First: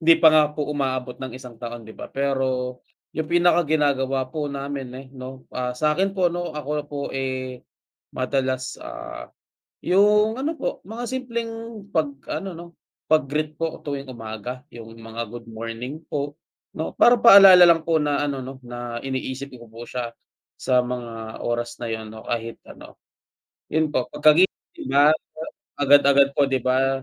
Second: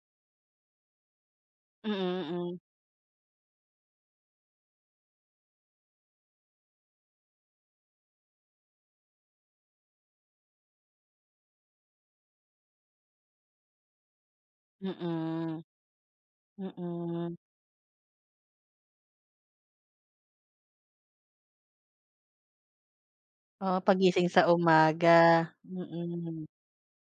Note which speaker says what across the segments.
Speaker 1: 'Di pa nga po umaabot ng isang taon, 'di ba?
Speaker 2: Mm, hmm.
Speaker 1: Pero 'yung pinakaginagawa po namin, eh, 'no, ah, sa akin po ano ako po, eh, madalas, ah, 'yung ano po mga simpleng 'pag ano, 'no, 'pag-greet po tuwing umaga, 'yung mga good
Speaker 2: Mm.
Speaker 1: morning, po, 'no? Para
Speaker 2: Mm.
Speaker 1: paalala lang po na ano, 'no, na iniisip ko po siya sa mga oras na 'yun, 'no? Kahit ano,
Speaker 2: Oo,
Speaker 1: 'yun po
Speaker 2: paggising sa
Speaker 1: pagkagising
Speaker 2: umaga.
Speaker 1: ba agad-agad po,
Speaker 2: Mm.
Speaker 1: 'di ba,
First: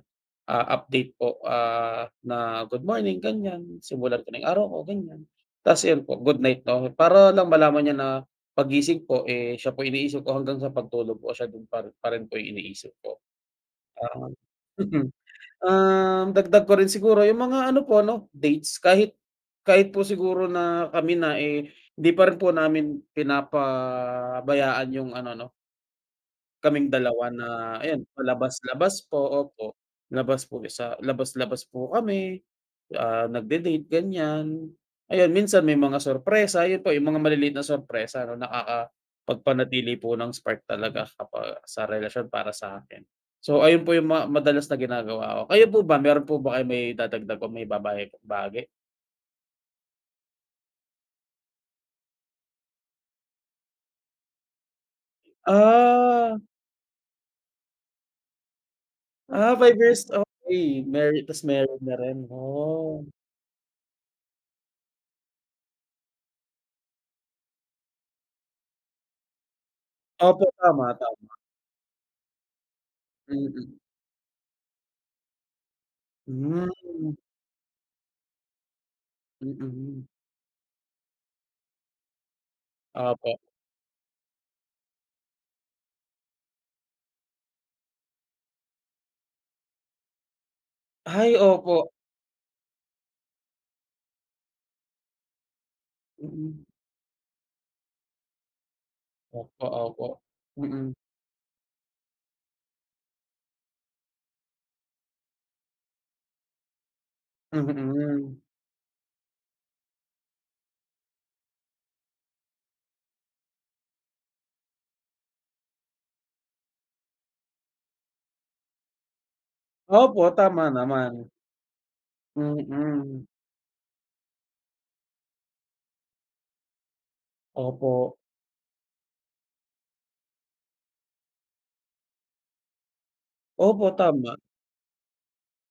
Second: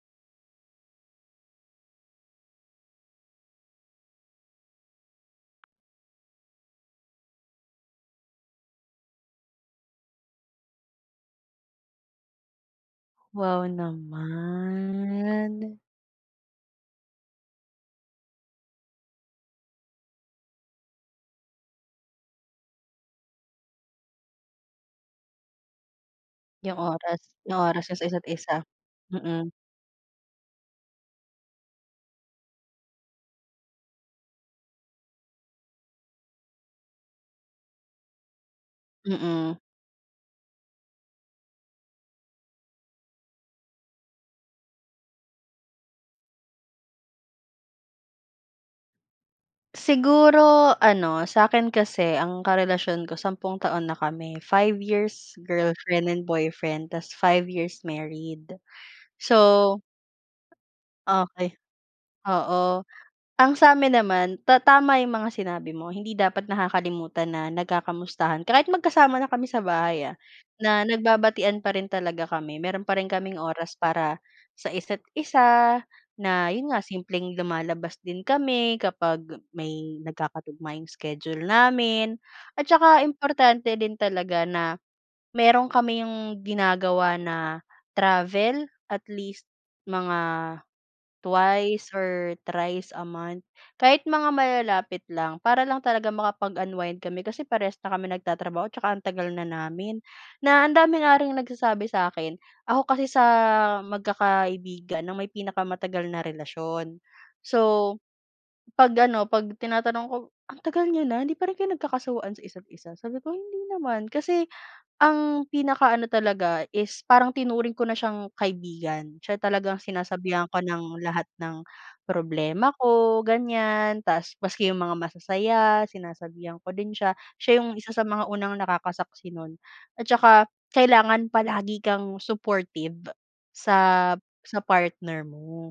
Speaker 1: ah, update po, ah, na "Good morning," ganyan, simulan ko ng araw ko, ganyan. Tas iyon po, good night na 'ko, para lang malaman niya na paggising po, eh, siya po yung iniisip ko hanggang sa pagtulog po siya din pa pa rin po iniisip ko.
Speaker 2: Wow
Speaker 1: Para ngang mhm.
Speaker 2: naman.
Speaker 1: Ah, dagdag ko rin siguro 'yung mga ano po 'no, dates kahit kahit po siguro na kami na, eh, hindi pa rin po namin pinapabayaan 'yung ano, 'no
Speaker 2: 'Yung
Speaker 1: kaming
Speaker 2: oras
Speaker 1: dalawa na
Speaker 2: 'yung oras nyo
Speaker 1: ayan,
Speaker 2: sa isa't-isa,
Speaker 1: labas-labas po.
Speaker 2: mm.
Speaker 1: Opo. Labas po sa labas-labas po kami, ah, nagde-date, ganyan. Ayun, minsan may mga surpresa, ayun po 'yung mga maliliit na surpresa, ano,
Speaker 2: Mm.
Speaker 1: nakaka-pagpanatili po ng spark talaga sa para sa relasyon para sa akin. So, ayun po 'yung ma madalas na ginagawa ko. Kayo po ba, meron po ba kayong maidadagdag o maibabae bahagi?
Speaker 2: Siguro ano, sa akin kasi ang karelasyon ko 10 taon na kami, 5 years girlfriend and
Speaker 1: Ah.
Speaker 2: boyfriend tas 5 years married.
Speaker 1: Ah 5
Speaker 2: So
Speaker 1: years, okey. Married tas
Speaker 2: Okey.
Speaker 1: married na rin.
Speaker 2: Oo.
Speaker 1: Ooh.
Speaker 2: Ang sa amin naman, ta tama 'yung mga sinabi mo, hindi dapat nakakalimutan na nagkakamustahan kahit magkasama na kami sa bahay, ah,
Speaker 1: Opo,
Speaker 2: na
Speaker 1: tama, tama.
Speaker 2: nagbabatian pa rin talaga kami. Meron pa rin kaming
Speaker 1: Mm.
Speaker 2: oras para sa isa't-isa, na 'yun nga
Speaker 1: Hmm.
Speaker 2: simpleng lumalabas din kami kapag may
Speaker 1: Mm.
Speaker 2: nagkakatugma 'yung schedule namin at saka
Speaker 1: Opo.
Speaker 2: importante din talaga na meron kami yung ginagawa na travel, at least mga
Speaker 1: Ay,
Speaker 2: twice
Speaker 1: opo.
Speaker 2: or thrice a month, kahit mga malalapit lang, para lang talaga
Speaker 1: Mm.
Speaker 2: makapag-unwind kami kasi parehas na kami nagtatrabaho tsaka ang tagal na
Speaker 1: Opo
Speaker 2: namin,
Speaker 1: opo,
Speaker 2: na ang
Speaker 1: mm.
Speaker 2: dami na ring nagsasabi sa akin ako kasi sa magkakaibigan na may pinakamatagal na relasyon. So,
Speaker 1: Mm.
Speaker 2: 'pag ano, 'pag-tinatanong ko, "Ang tagal niyo na, hindi pa rin kayo nagkakasawaan sa isa't-isa?" Sabi ko, "Hindi naman." Kasi ang pinakaano talaga is parang tinuring ko na siyang kaibigan, siya talagang
Speaker 1: Opo,
Speaker 2: sinasabihan ko
Speaker 1: tama
Speaker 2: ng
Speaker 1: naman.
Speaker 2: lahat ng problema ko,
Speaker 1: Mm.
Speaker 2: ganyan. Tas maski 'yung mga masasaya, sinasabihan ko din siya. Siya 'yung isa sa
Speaker 1: Opo.
Speaker 2: mga unang nakakasaksi nun at saka kailangan palagi kang supportive sa
Speaker 1: Opo, tama.
Speaker 2: sa partner mo.